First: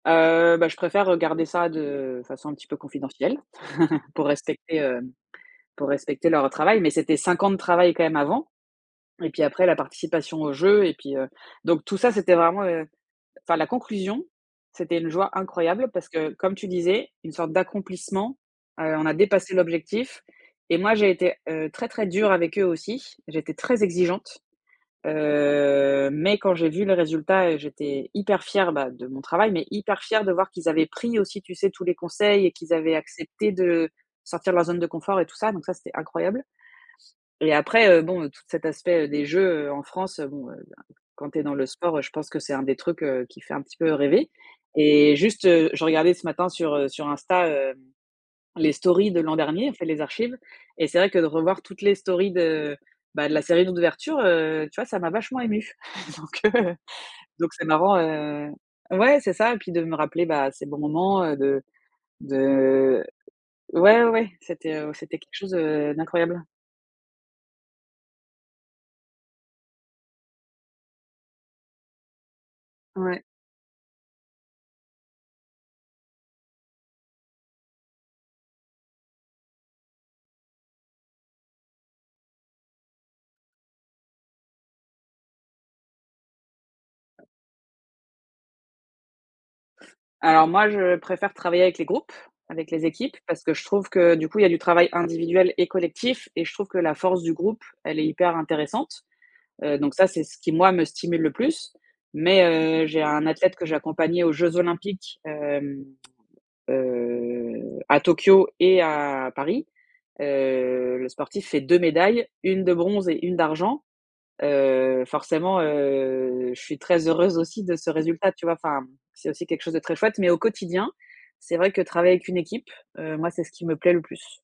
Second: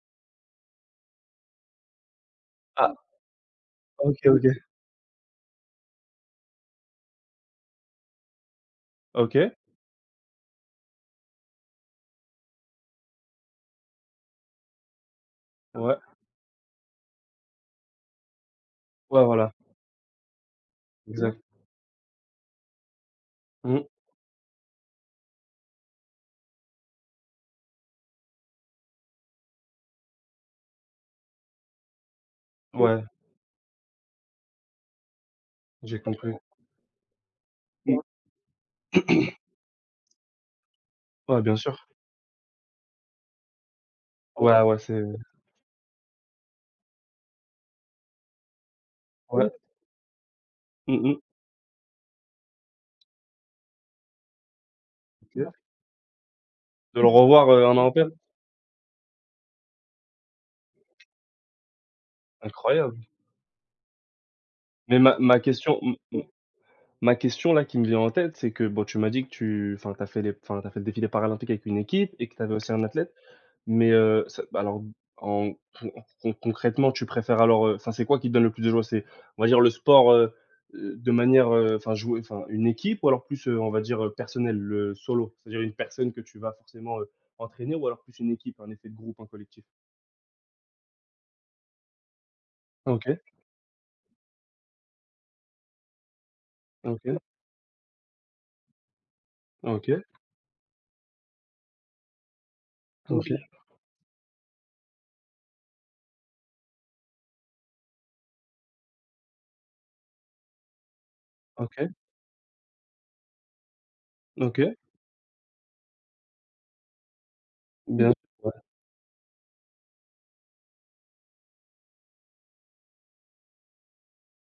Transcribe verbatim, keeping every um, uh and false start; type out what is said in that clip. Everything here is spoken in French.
Heu, bah, je préfère, heu, garder ça de façon un petit peu Ah. confidentielle pour OK, OK. respecter, heu, pour respecter leur travail. Mais c'était cinq ans de travail quand même avant et puis OK. après, la participation aux jeux et puis heu donc tout ça, c'était vraiment heu enfin, la conclusion, c'était une joie incroyable Ouais. parce que, comme tu disais, une sorte d'accomplissement. Heu, on a Ouais, voilà. dépassé l'objectif et moi, j'ai été, Exa heu, très, très dure avec eux aussi. J'étais Mmh très mh. exigeante, heu mais quand j'ai vu les résultats, heu, j'étais hyper fière, bah, de mon travail mais hyper fière de voir qu'ils avaient pris aussi, tu sais, tous les conseils et qu'ils avaient Ouais. accepté de sortir de leur zone de confort et tout ça. Donc ça, c'était J'ai compris. incroyable et après, Mmh heu, bon, toute cet aspect des mh. Jeux, heu, en France, bon, heu, quand tu Ouais, es bien dans le sûr. sport, heu, je pense que c'est un des trucs, heu, qui fait un petit peu rêver Ouais, ouais, c'est et juste, heu, je regardais ce matin sur, heu, sur Insta, hem, les stories de l'an Ouais. dernier, en fait, les archives et Mmh c'est vrai que mmh. de revoir toutes les stories de bah, de la série d'oudverture, heu, tu vois, ça m'a C'est vachement clair. émue. Donc heu, De le revoir, donc heu, c'est un an marrant, après. heu ouais, c'est ça et puis, de me rappeler, bah, de ces bons moments, heu, de de Incroyable. ouais, ouais, ouais, c'était, heu, Mais ma c'était quelque ma chose, question heu, m m d'incroyable. ma question, là, qui me vient en tête, c'est que boh, tu m'as dit que tu enfin, que tu as fait les enfin, tu as fait le défilé paralympique avec une équipe et que tu avais aussi un athlète. Ouais. Mais heu, ça bah alors, en pou con concrètement, tu préfères alors, heu, enfin, c'est quoi qui te donne le plus de joie? C'est on va dire, le sport, heu, de manière, heu enfin jouer enfin, une équipe? Ou alors plus, heu, on va dire, heu, personnel, le solo? C'est-à-dire une personne que tu vas forcément, heu, entraîner ou alors plus une équipe, un effet de groupe, un collectif? Alors, moi, je préfère travailler avec les groupes, avec les équipes OK. parce que je trouve que, du coup, il y a du travail individuel et collectif et je trouve que la OK. force du groupe, elle est hyper intéressante. Heu donc OK. ça, c'est ce qui, moi, me stimule le plus. Mais heu, j'ai un OK. athlète que j'ai accompagné aux Jeux Olympiques, hem, heu, à Tokyo et à Paris. Heu, le sportif fait deux OK. médailles, une de bronze et une d'argent. OK. Heu, forcément, heu, je suis très heureuse aussi de ce Bien résultat, tu vois? ouais. Enfin, c'est aussi quelque chose de très chouette mais au quotidien, c'est vrai que travailler avec une équipe, heu, moi, c'est ce qui me plaît le plus.